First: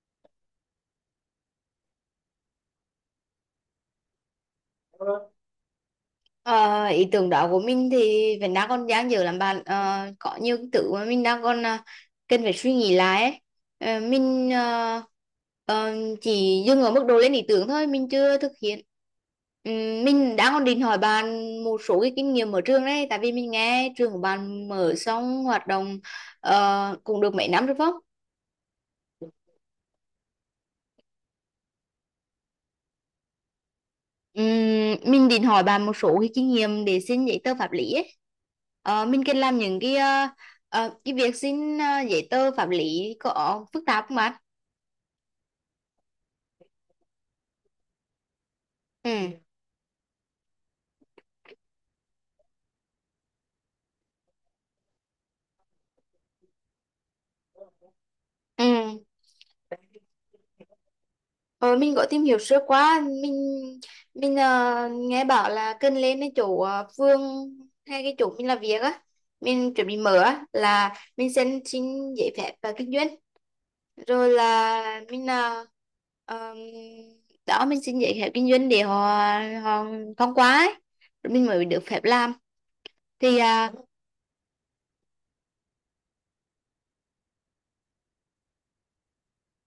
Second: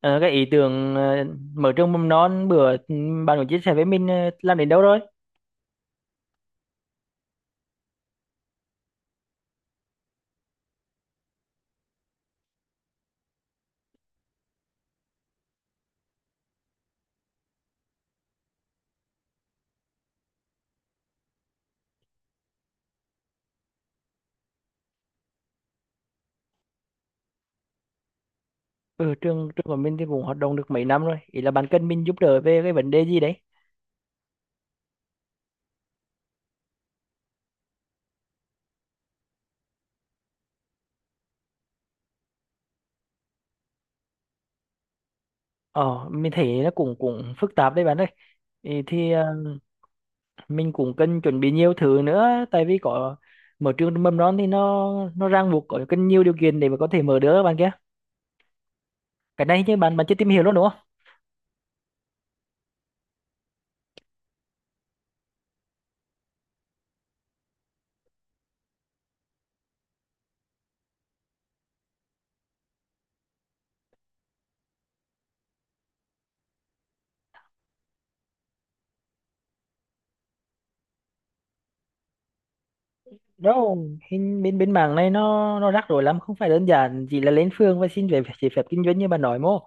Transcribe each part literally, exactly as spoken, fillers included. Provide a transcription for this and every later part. Ờ, cái ý tưởng ờ, mở trường mầm non bữa ừ, bạn có chia sẻ với mình ờ, làm đến đâu rồi? Ờ, Ý tưởng đó của mình thì vẫn đang còn dang dở lắm bạn. Ờ, có nhiều cái thứ mà mình đang còn à, cần phải suy nghĩ lại ấy. Ờ, mình ờ, ờ, chỉ dừng ở mức độ lên ý tưởng thôi, mình chưa thực hiện. Ừm, mình đang còn định hỏi bạn một số cái kinh nghiệm ở trường đấy, tại vì mình nghe trường của bạn mở xong hoạt động ờ, cũng được mấy năm rồi, phải không? Ừ, trường trường của mình thì cũng hoạt động được mấy năm rồi. Ý là bạn cần mình giúp đỡ về cái vấn đề gì đấy? Ừm, mình định hỏi bạn một số cái kinh nghiệm để xin giấy tờ pháp lý ấy. Ờ, mình cần làm những cái ờ, ờ, cái việc xin ờ, giấy tờ pháp lý có phức tạp không bạn? Ờ, mình thấy nó cũng cũng phức tạp đấy bạn ơi. Ý Ừ. thì ờ, mình cũng cần chuẩn bị nhiều thứ nữa, tại vì có mở trường mầm non thì nó nó ràng buộc, có cần nhiều điều kiện để mà có thể mở được bạn kia. Ừ. Cái này chứ bạn bạn chưa tìm hiểu luôn đúng không? Ờ, mình có tìm hiểu sơ qua, mình mình ờ, nghe bảo là cần lên cái chỗ ờ, phường hay cái chỗ mình làm việc á, mình chuẩn bị mở á là mình xin xin giấy phép và kinh doanh, rồi là mình là um, đó mình xin giấy phép kinh doanh để họ họ thông qua ấy. Rồi mình mới được phép làm thì à, Đâu, hình bên bên mảng này nó nó rắc rối lắm, không phải đơn giản chỉ là lên phường và xin về giấy phép kinh doanh như bạn nói mô.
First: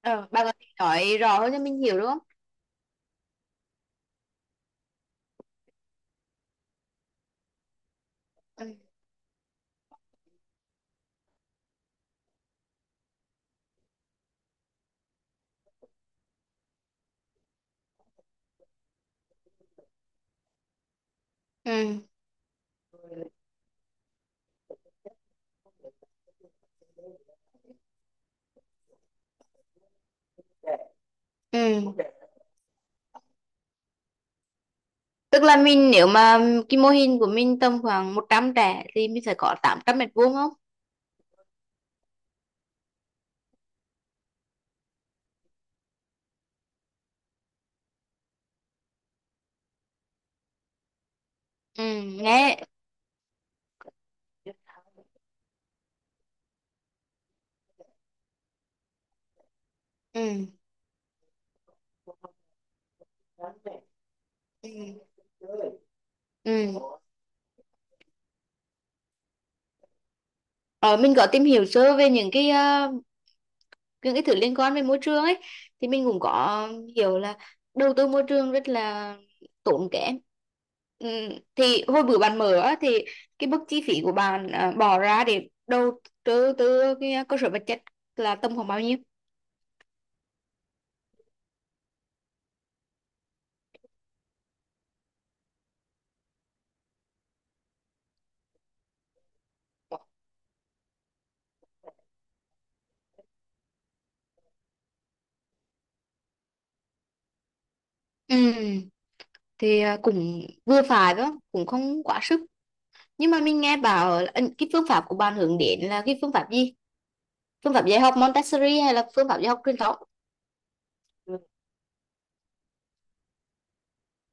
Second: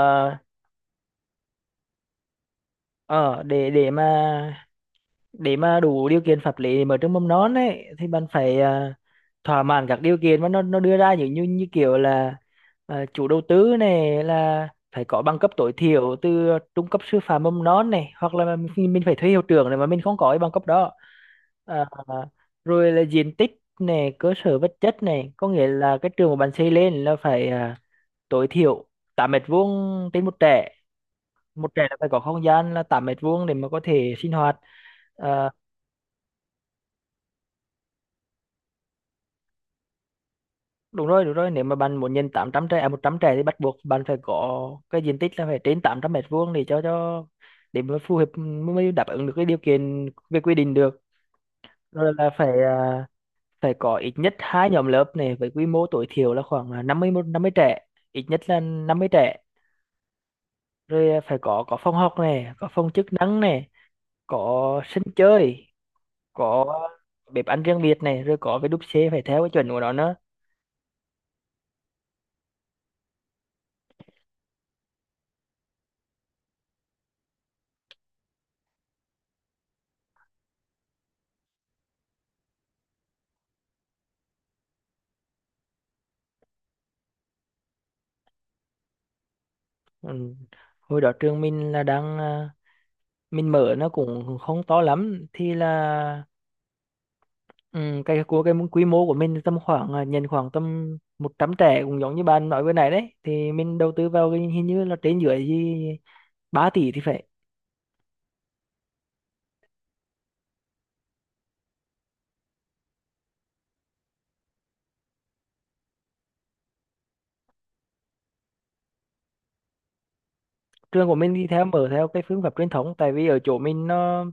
ờ, bà có thể nói rõ hơn cho mình hiểu, đúng không? ờ, để để mà để mà đủ điều kiện pháp lý để mở trường mầm non ấy thì bạn phải Ừ. ờ, thỏa mãn các điều kiện mà nó nó đưa ra, như như như kiểu là ờ, chủ đầu tư này là phải có bằng cấp tối thiểu từ trung cấp sư phạm mầm non này, hoặc là mình, mình phải thuê hiệu trưởng này mà mình không có cái bằng cấp đó. Ờ, Ừ. Rồi là diện tích này, cơ sở vật chất này, có nghĩa là cái trường của bạn xây lên là phải ờ, tối thiểu tám mét vuông trên một trẻ. Ừ. Một trẻ là phải có không gian là tám mét vuông để mà có thể sinh hoạt. Tức Ờ, là mình nếu mà cái mô hình của mình tầm khoảng một trăm trẻ thì mình phải có tám trăm mét vuông không? Đúng rồi, đúng rồi, nếu mà bạn muốn nhận tám trăm trẻ, à, một trăm trẻ, thì bắt buộc bạn phải có cái diện tích là phải trên tám trăm mét vuông để cho cho để mà phù hợp, mới đáp ứng được cái điều kiện về quy định được. Ừ. Rồi là Nghe. phải à, phải có ít nhất hai nhóm lớp này với quy mô tối thiểu là khoảng là năm mươi một- năm mươi trẻ, ít nhất là năm mươi trẻ. Ừ. Rồi à, phải có có phòng học này, có phòng chức năng này, Ừ. có sân chơi, có Ừ. bếp ăn riêng biệt này, rồi có cái đúc xê phải theo cái chuẩn của nó nữa. Ờ, mình có tìm hiểu sơ về những cái ờ, những cái thứ liên quan về môi trường ấy, thì mình cũng có hiểu là đầu tư môi trường rất là tốn kém. ừ, thì hồi bữa bạn mở á, thì cái mức chi phí của bạn à, bỏ ra để đầu tư từ cái cơ sở vật chất là tầm khoảng bao nhiêu? ừ. Hồi đó trường mình là đang à, mình mở nó cũng không to lắm thì là ừ, cái của cái quy mô của mình tầm khoảng, à, nhận khoảng tầm một trăm trẻ, cũng giống như bạn nói vừa nãy đấy, thì mình đầu tư vào cái hình như là trên dưới gì ba tỷ thì phải. ừ, thì à, cũng vừa phải đó, cũng không quá sức. Nhưng mà mình nghe bảo là, ừ, cái phương pháp của bạn hướng đến là cái phương pháp gì, phương pháp dạy học Montessori hay là phương pháp dạy học truyền thống? Trường của mình đi theo, mở theo cái phương pháp truyền thống, tại vì ở chỗ mình nó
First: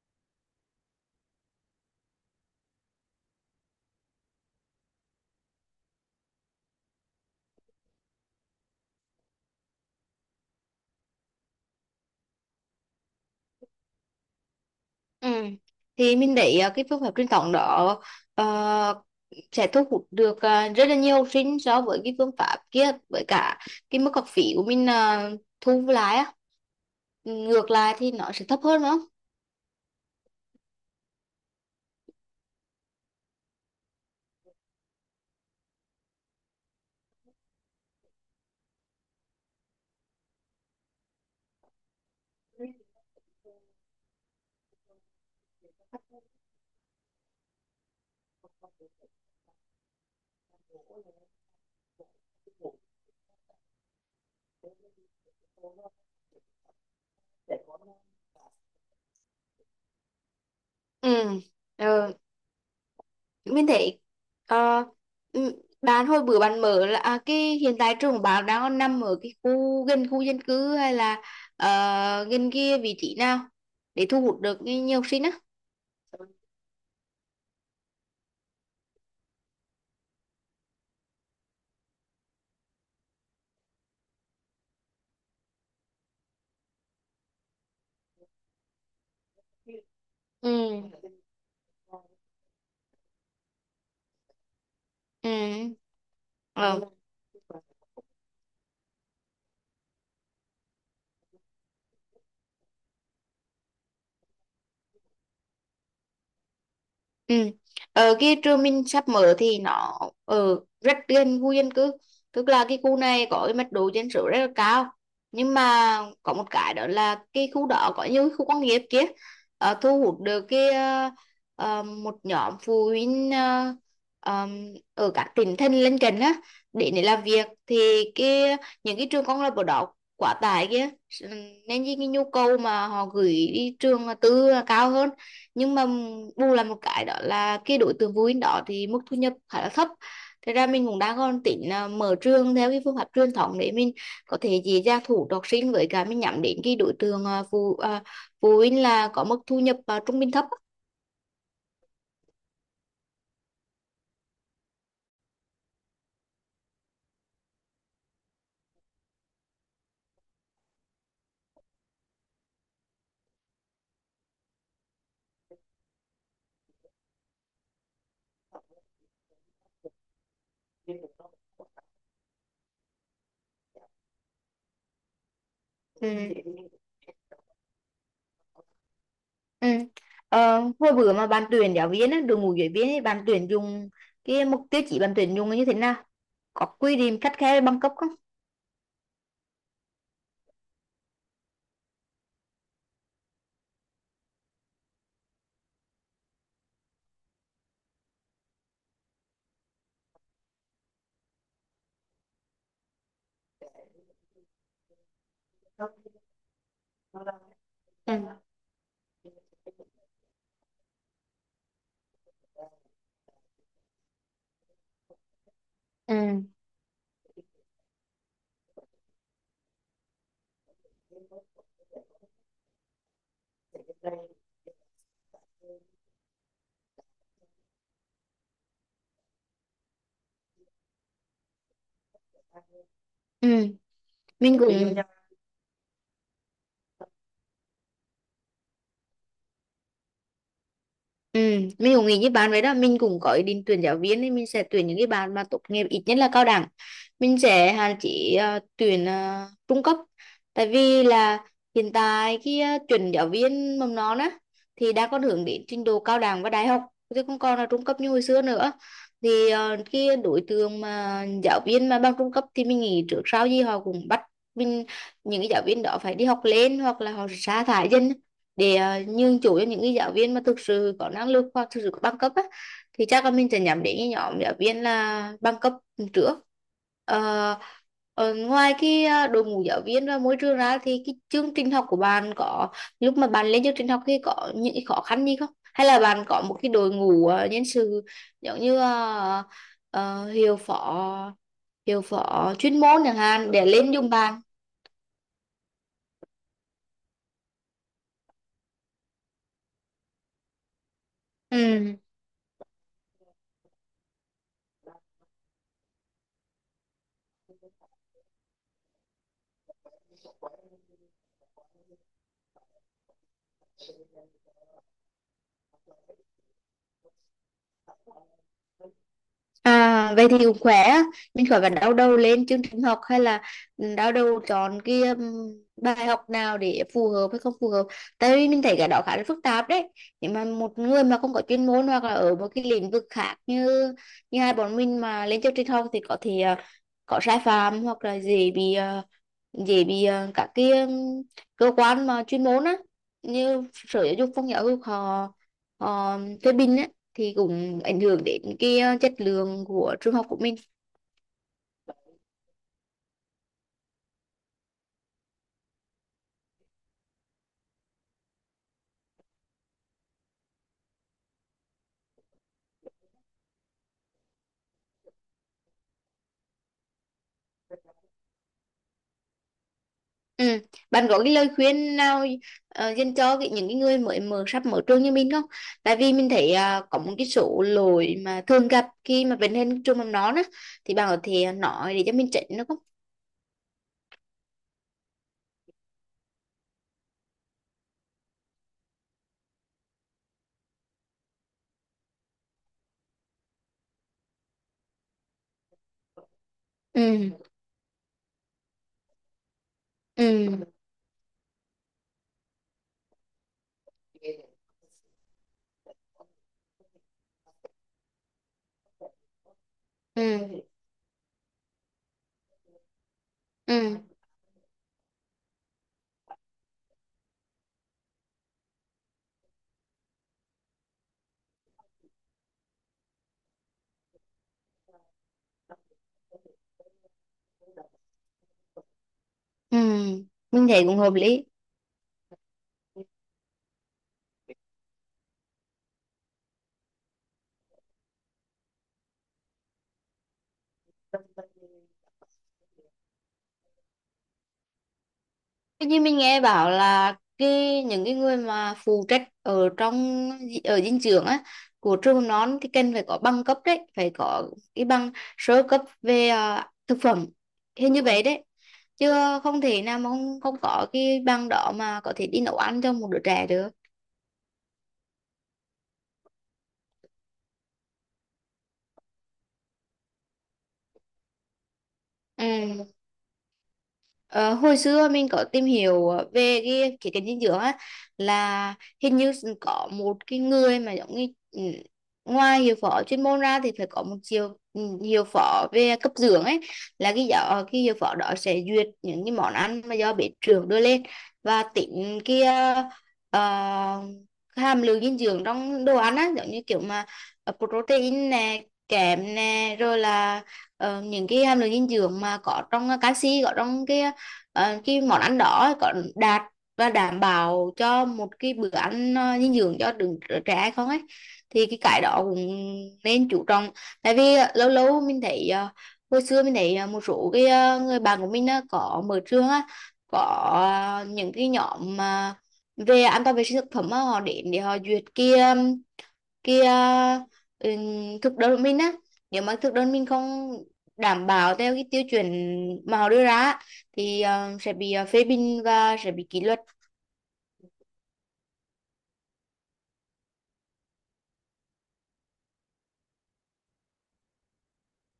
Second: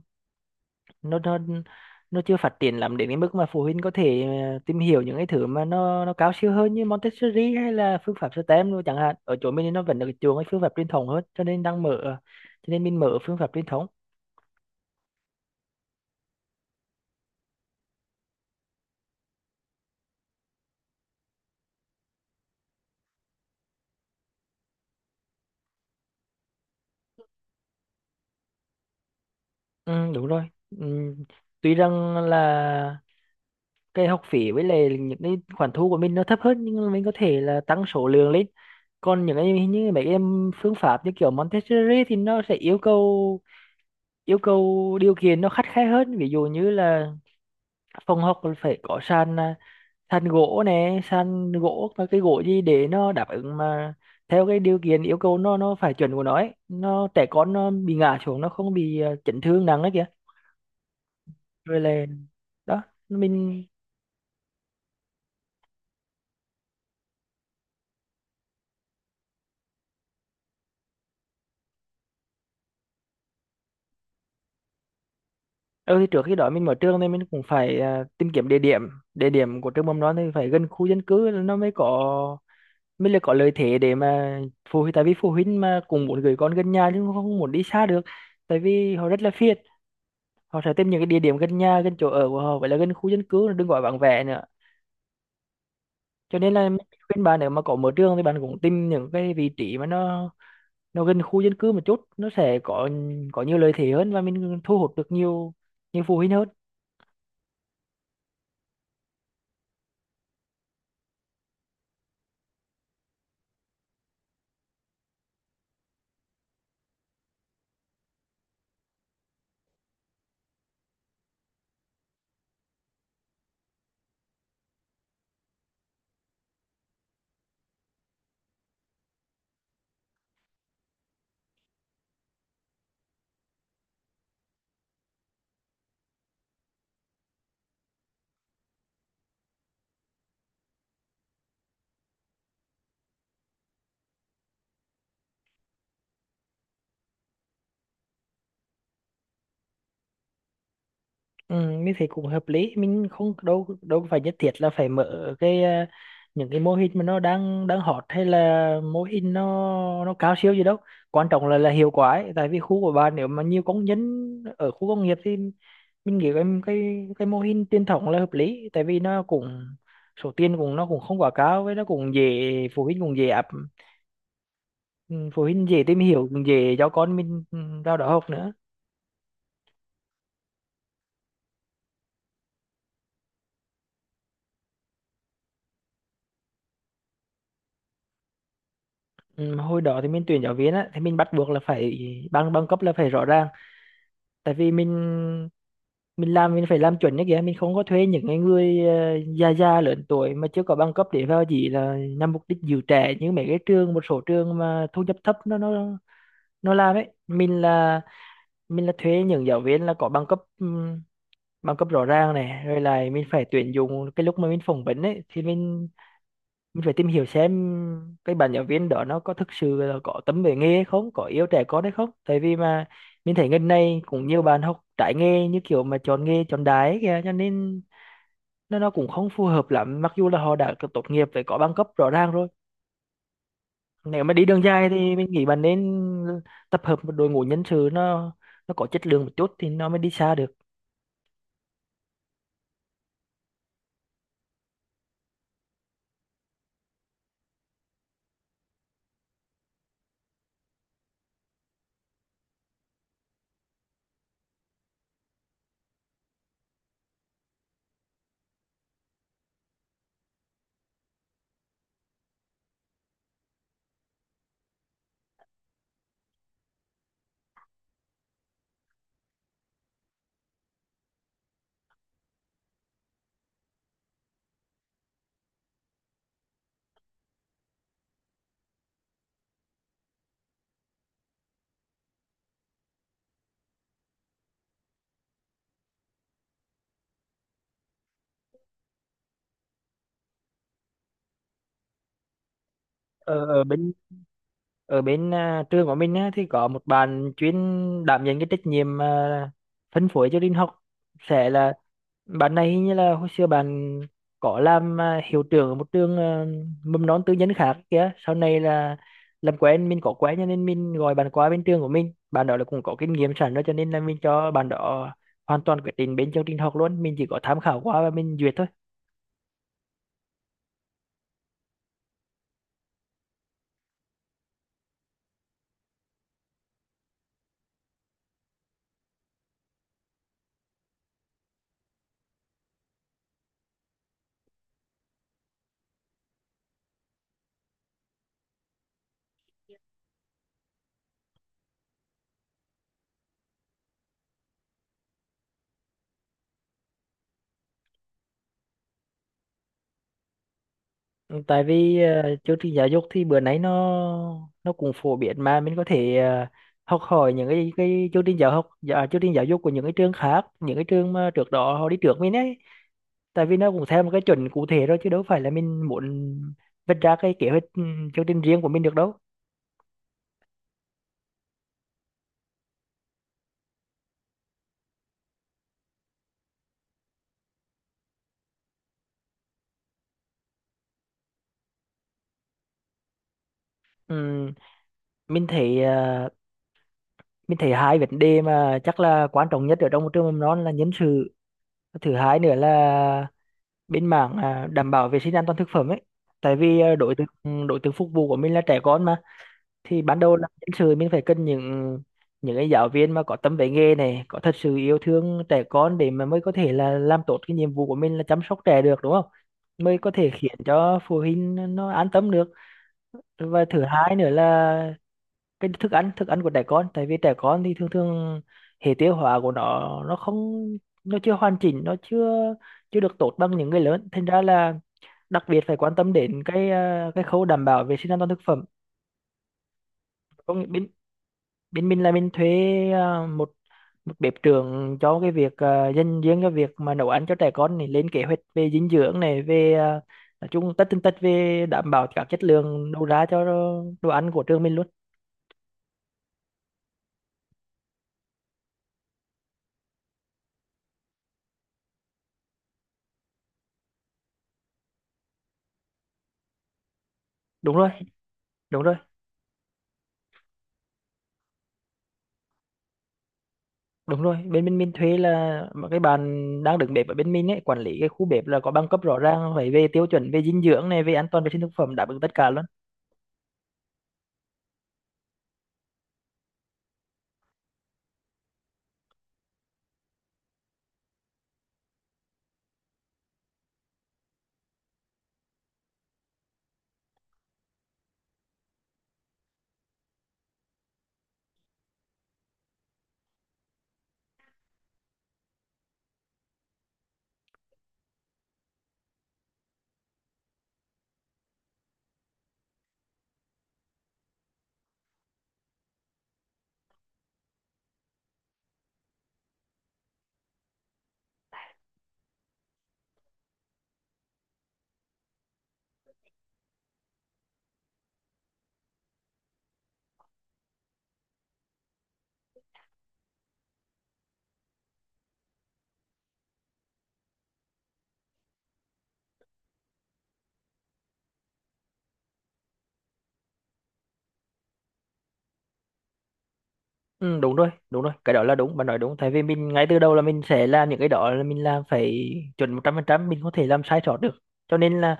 nó nó nó chưa phát triển lắm đến cái mức mà phụ huynh có thể ờ, tìm hiểu những cái thứ mà nó nó cao siêu hơn như Montessori hay là phương pháp stem luôn chẳng hạn. Ở chỗ mình thì nó vẫn được chuộng cái phương pháp truyền thống hơn, cho nên đang mở, cho nên mình mở phương pháp truyền thống. Ừ. Thì mình thấy ờ, cái phương pháp truyền thống đó ờ, sẽ thu hút được ờ, rất là nhiều học sinh so với cái phương pháp kia, với cả cái mức học phí của mình ờ, thu lại á, ngược lại thì nó sẽ thấp hơn, đúng không? Ừ, đúng rồi. ừ. Tuy rằng là cái học phí với lại những cái khoản thu của mình nó thấp hơn, nhưng mà mình có thể là tăng số lượng lên. Còn những cái như mấy cái em phương pháp như kiểu Montessori thì nó sẽ yêu cầu yêu cầu điều kiện nó khắt khe hơn, ví dụ như là phòng học là phải có sàn, à, sàn gỗ nè, sàn gỗ và cái gỗ gì để nó đáp ứng mà theo cái điều kiện yêu cầu, nó nó phải chuẩn của nó ấy. Nó trẻ con nó bị ngã xuống nó không bị à, chấn thương nặng đấy kìa. Ừ. Rồi là Ờ, đó mình. mình thấy ờ, ừ, bạn hồi bữa bạn mở là à, cái hiện tại trường của bạn đang còn nằm ở cái khu gần khu dân cư hay là ờ, gần kia vị trí nào để thu hút được nhiều học sinh á? ừ thì trước khi đó mình mở trường nên mình cũng phải à, tìm kiếm địa điểm. Địa điểm của trường mầm non thì phải gần khu dân cư nó mới có, mới là có lợi thế để mà phụ huynh, tại vì phụ huynh mà cũng muốn gửi con gần nhà, nhưng không muốn đi xa được, tại vì họ rất là phiền. Ừ. Họ sẽ tìm những cái địa điểm gần nhà, gần chỗ ở của họ, vậy là gần khu dân cư, đừng gọi vắng vẻ nữa. Ừ. Cho nên là mình Ờ. khuyên bạn, nếu mà có mở trường thì bạn cũng tìm những cái vị trí mà nó nó gần khu dân cư một chút, nó sẽ có có nhiều lợi thế hơn, và mình thu hút được nhiều nhiều phụ huynh hơn. Ừ. Ở cái trường mình sắp mở thì nó ở rất gần khu dân cư, tức là cái khu này có cái mật độ dân số rất là cao. Nhưng mà có một cái đó là cái khu đó có nhiều khu công nghiệp kia, ờ, thu hút được cái ờ, ờ, một nhóm phụ huynh ờ, ờm, ở các tỉnh thành lân cận á để để làm việc. Thì cái những cái trường công lập ở đó quá tải kia, nên cái cái nhu cầu mà họ gửi đi trường tư là cao hơn. Nhưng mà bù là một cái đó là cái đối tượng phụ huynh đó thì mức thu nhập khá là thấp. Thế ra mình cũng đang còn tính là mở trường theo cái phương pháp truyền thống để mình có thể dễ dàng thu hút học sinh, với cả mình nhắm đến cái đối tượng à, phụ à, phụ huynh là có mức thu nhập à, trung bình thấp á. Ừ, như thế cũng hợp lý, mình không đâu đâu phải nhất thiết là phải mở cái, à, những cái mô hình mà nó đang đang hot, hay là mô hình nó nó cao siêu gì đâu, quan trọng là là hiệu quả ấy. Tại vì khu của bạn nếu mà nhiều công nhân ở khu công nghiệp thì mình nghĩ cái cái cái mô hình truyền thống là hợp lý, tại vì nó cũng, số tiền cũng, nó cũng không quá cao, với nó cũng dễ, phụ huynh cũng dễ áp, ừ, phụ huynh dễ tìm Ừ. hiểu, cũng dễ cho con mình ừ, vào đó học nữa. Ừ. Ờ, hồi bữa mà bạn tuyển giáo viên á, đội ngũ giáo viên ấy, bạn tuyển dùng cái mục tiêu chỉ, bạn tuyển dùng là như thế nào, có quy định khắt khe về bằng cấp không? Ừ, mà hồi đó thì mình tuyển giáo viên á, thì mình bắt buộc là phải bằng bằng cấp là phải rõ ràng, tại vì mình mình làm, mình phải làm chuẩn như kìa, mình không có thuê những cái người ờ, già già lớn tuổi mà chưa có bằng cấp để vào chỉ là nhằm mục đích giữ trẻ, như mấy cái trường, một số trường mà thu nhập thấp nó nó nó làm ấy. mình là Ừ. Mình là thuê những giáo viên là có bằng cấp, ừm, bằng cấp rõ ràng này. Rồi lại mình phải tuyển dụng, cái lúc mà mình phỏng vấn ấy thì mình Ừ. mình phải tìm hiểu xem cái bạn giáo viên đó nó có thực sự là có tấm về nghề hay không, có yêu trẻ con hay không, tại vì mà mình thấy gần này cũng nhiều bạn học trái nghề, như kiểu mà chọn nghề chọn đái ấy kìa, cho nên nó nó cũng không phù hợp lắm, mặc dù là họ đã có tốt nghiệp với có bằng cấp rõ ràng rồi. Ừ. Nếu mà đi Mình đường cũng dài thì mình nghĩ bạn nên tập hợp một đội ngũ nhân sự, nó nó có chất lượng một chút thì nó mới đi xa được. Ừ, mình cũng nghĩ như bạn vậy đó. Mình cũng có ý định tuyển giáo viên thì mình sẽ tuyển những cái bạn mà tốt nghiệp ít nhất là cao đẳng, mình sẽ hạn chế ờ, tuyển ờ, trung cấp. Tại vì là hiện tại cái ờ, tuyển giáo viên mầm non á thì đã có hướng đến trình độ cao đẳng và đại học, chứ không còn là trung cấp như hồi xưa nữa. Thì uh, cái đối tượng mà giáo viên mà bằng trung cấp thì mình nghĩ trước sau gì họ cũng bắt mình, những cái giáo viên đó phải đi học lên hoặc là họ sa thải dần để uh, nhường chỗ cho những cái giáo viên mà thực sự có năng lực hoặc thực sự có bằng cấp á, thì chắc là mình sẽ nhắm đến cái nhóm giáo viên là bằng cấp trước. Ờ, ờ, Ngoài cái uh, đội ngũ giáo viên và môi trường ra thì cái chương trình học của bạn có, lúc mà bạn lên chương trình học thì có những cái khó khăn gì không, hay là bạn có một cái đội ngũ uh, nhân sự giống như uh, ờ, hiệu phó, hiệu phó chuyên môn chẳng ở, hạn ở để lên bên dùng bạn? Ở bên à, trường của mình á, thì có một bạn chuyên đảm nhận cái trách nhiệm, à, phân phối cho Linh học sẽ là Ừ. bạn này. Hình như là hồi xưa bạn có làm, à, hiệu trưởng ở một trường à, mầm non tư nhân khác kìa, sau này là làm quen, mình có quen, cho nên mình gọi bạn qua bên trường của mình. Bạn đó là cũng có kinh nghiệm sẵn rồi, cho nên là mình cho bạn đó hoàn toàn quyết định bên chương trình học luôn, mình chỉ có tham khảo qua và mình duyệt thôi. À, vậy thì cũng khỏe á. Mình khỏi phải đau đầu lên chương trình học hay là đau đầu chọn cái um, bài học nào để phù hợp hay không phù hợp, tại vì mình thấy cái đó khá là phức tạp đấy. Nhưng mà một người mà không có chuyên môn hoặc là ở một cái lĩnh vực khác như như hai bọn mình mà lên chương trình học thì có thể à, có sai phạm hoặc là dễ bị à, dễ bị à, các cái um, cơ quan mà chuyên môn á như sở giáo dục, phong giáo dục, họ họ phê bình á thì cũng ảnh hưởng đến cái ờ, chất lượng của trường học của mình. Ừ, tại vì ờ, chương trình giáo dục thì bữa nay nó nó cũng phổ biến, mà mình có thể ờ, học hỏi những cái cái chương trình giáo học dạ, chương trình giáo dục của những cái trường khác, những cái trường mà trước đó họ đi trước mình ấy, tại vì nó cũng theo một cái chuẩn cụ thể rồi, chứ đâu phải là mình muốn vạch ra cái kế hoạch, ừ, chương trình riêng của mình được đâu. Ừ. Bạn có cái lời khuyên nào ờ, dành cho cái, những cái người mới mở, sắp mở trường như mình không, tại vì mình thấy ờ, có một cái số lỗi mà thường gặp khi mà vấn lên trường mầm non á, thì bạn có thể nói để cho mình chỉnh được không? Ừm, mình thấy ờ, mình thấy hai vấn đề mà chắc là quan trọng nhất ở trong một trường mầm non là nhân sự, thứ hai nữa là bên mảng, à, đảm bảo vệ sinh an toàn thực phẩm ấy, tại vì à, đối tượng, Ừ. ừ, đối tượng phục vụ của mình là trẻ con mà. Thì ban đầu là Ừ. nhân sự, mình phải cần những những cái giáo viên mà có tâm với nghề này, có thật sự yêu thương trẻ con, để mà mới có thể là làm tốt cái nhiệm vụ của mình là chăm sóc trẻ được đúng không, mới có thể khiến Ừ. cho phụ huynh nó an tâm được. Và Ừ. thứ hai nữa là cái thức ăn thức ăn của trẻ con, tại vì trẻ con thì thường thường hệ tiêu hóa của nó nó không, nó chưa hoàn chỉnh, nó chưa chưa được tốt bằng những người lớn, thành ra là đặc biệt phải quan tâm đến cái ờ, cái khâu đảm bảo vệ sinh an toàn thực phẩm. Ừ. Có nghĩa Mình thấy bên cũng hợp lý. bên mình là mình thuê ờ, một một bếp trưởng cho cái việc, ờ, dành riêng cho việc mà nấu ăn cho trẻ con này, lên kế hoạch về dinh dưỡng này, về ờ, nói chung tất tần tật về đảm bảo các chất lượng đầu ra cho đồ ăn của trường mình luôn. Tuy nhiên mình nghe bảo là cái, những cái người mà phụ trách ở trong, ở dinh dưỡng á của trường mầm non thì cần phải có bằng cấp đấy, phải có cái bằng sơ cấp về à, thực phẩm, Đúng rồi, hình như vậy đấy. đúng rồi, Chứ không thể nào mà không không có cái bằng đó mà có thể đi nấu ăn cho một đứa trẻ được. đúng rồi. Bên bên mình thuê là mà cái bạn đang đứng bếp ở bên mình ấy, quản lý cái khu bếp, là có bằng cấp rõ ràng, phải về tiêu chuẩn về dinh dưỡng này, về an toàn vệ sinh thực phẩm, đáp ứng tất cả. Ừ. Ờ, hồi xưa mình có tìm hiểu về cái khía cạnh dinh dưỡng á, là hình như có một cái người mà giống như ừ, ngoài hiệu phó chuyên môn ra thì phải có một chiều ừ, hiệu phó về cấp dưỡng ấy, là cái giáo ờ, cái hiệu phó đó sẽ duyệt những cái món ăn mà do bếp trưởng đưa lên và tính cái ờ, ờ, hàm lượng dinh dưỡng trong đồ ăn á, giống như kiểu mà ờ, protein nè, kẽm nè, rồi là ờ, những cái hàm lượng dinh dưỡng mà có trong ờ, canxi có trong cái ờ, cái món ăn đó có đạt và đảm bảo cho một cái bữa ăn ờ, dinh dưỡng cho đứa trẻ hay không ấy, thì cái cái đó cũng nên chú trọng. Tại vì ờ, lâu lâu mình thấy ờ, hồi xưa mình thấy ờ, một số cái ờ, người bạn của mình á có mở trường á, có ờ, những cái nhóm mà về an toàn vệ sinh thực phẩm á, họ đến để họ duyệt kia kia ừ, thực đơn của mình á, nếu mà thực đơn mình không đảm bảo theo cái tiêu chuẩn mà họ đưa ra á, thì ờ, sẽ bị ờ, phê bình và sẽ bị kỷ luật. Ừ, đúng rồi, đúng rồi, cái đó là đúng, bạn nói đúng, tại vì mình ngay từ đầu là mình sẽ làm những cái đó, là mình làm phải chuẩn một trăm phần trăm, mình không thể làm sai sót được. Cho nên là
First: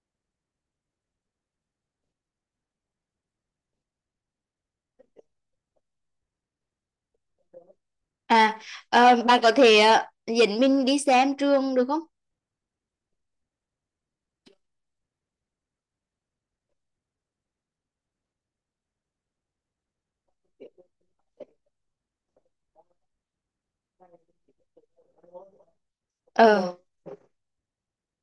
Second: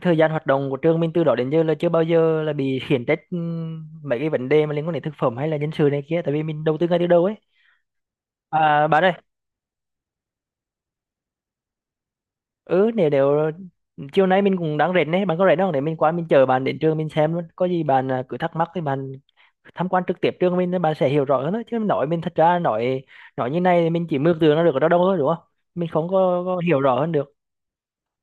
thời gian hoạt động của trường mình từ đó đến giờ là chưa bao giờ là bị khiển trách ừm, mấy cái vấn đề mà liên quan đến thực phẩm hay là nhân sự này kia, tại vì mình đầu tư ngay từ đầu ấy. À, À, bạn ơi, ờ, bạn có thể ờ, dẫn mình đi xem trường được không? ừ nếu nếu chiều nay mình cũng đang rảnh đấy, bạn có rảnh không để mình qua, mình chờ bạn đến trường mình xem luôn, có gì bạn à, cứ thắc mắc thì bạn tham quan trực tiếp trường mình, bạn sẽ hiểu rõ hơn đó. Chứ nói mình thật ra, nói nói như này thì mình chỉ mường tượng nó được ở đâu đâu thôi đúng không, mình không có, có ờ hiểu rõ hơn được.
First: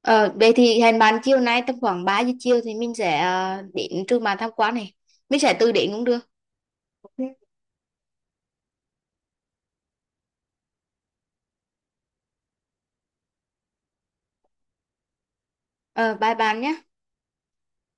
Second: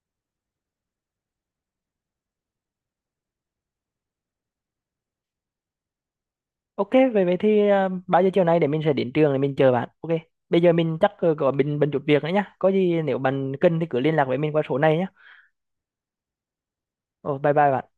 ờ Vậy thì hẹn bạn chiều nay tầm khoảng ba giờ chiều thì mình sẽ ờ, đến trường bạn tham quan này, mình sẽ từ đến cũng được. OK, vậy vậy thì à, bao giờ chiều nay để mình sẽ đến trường để mình chờ bạn. OK, bây giờ mình chắc ờ, có bình bận chút việc nữa nhá, có gì nếu bạn cần thì cứ liên lạc với mình qua số này nhá. ờ Bye bạn nhé. Ồ, bye bye bạn.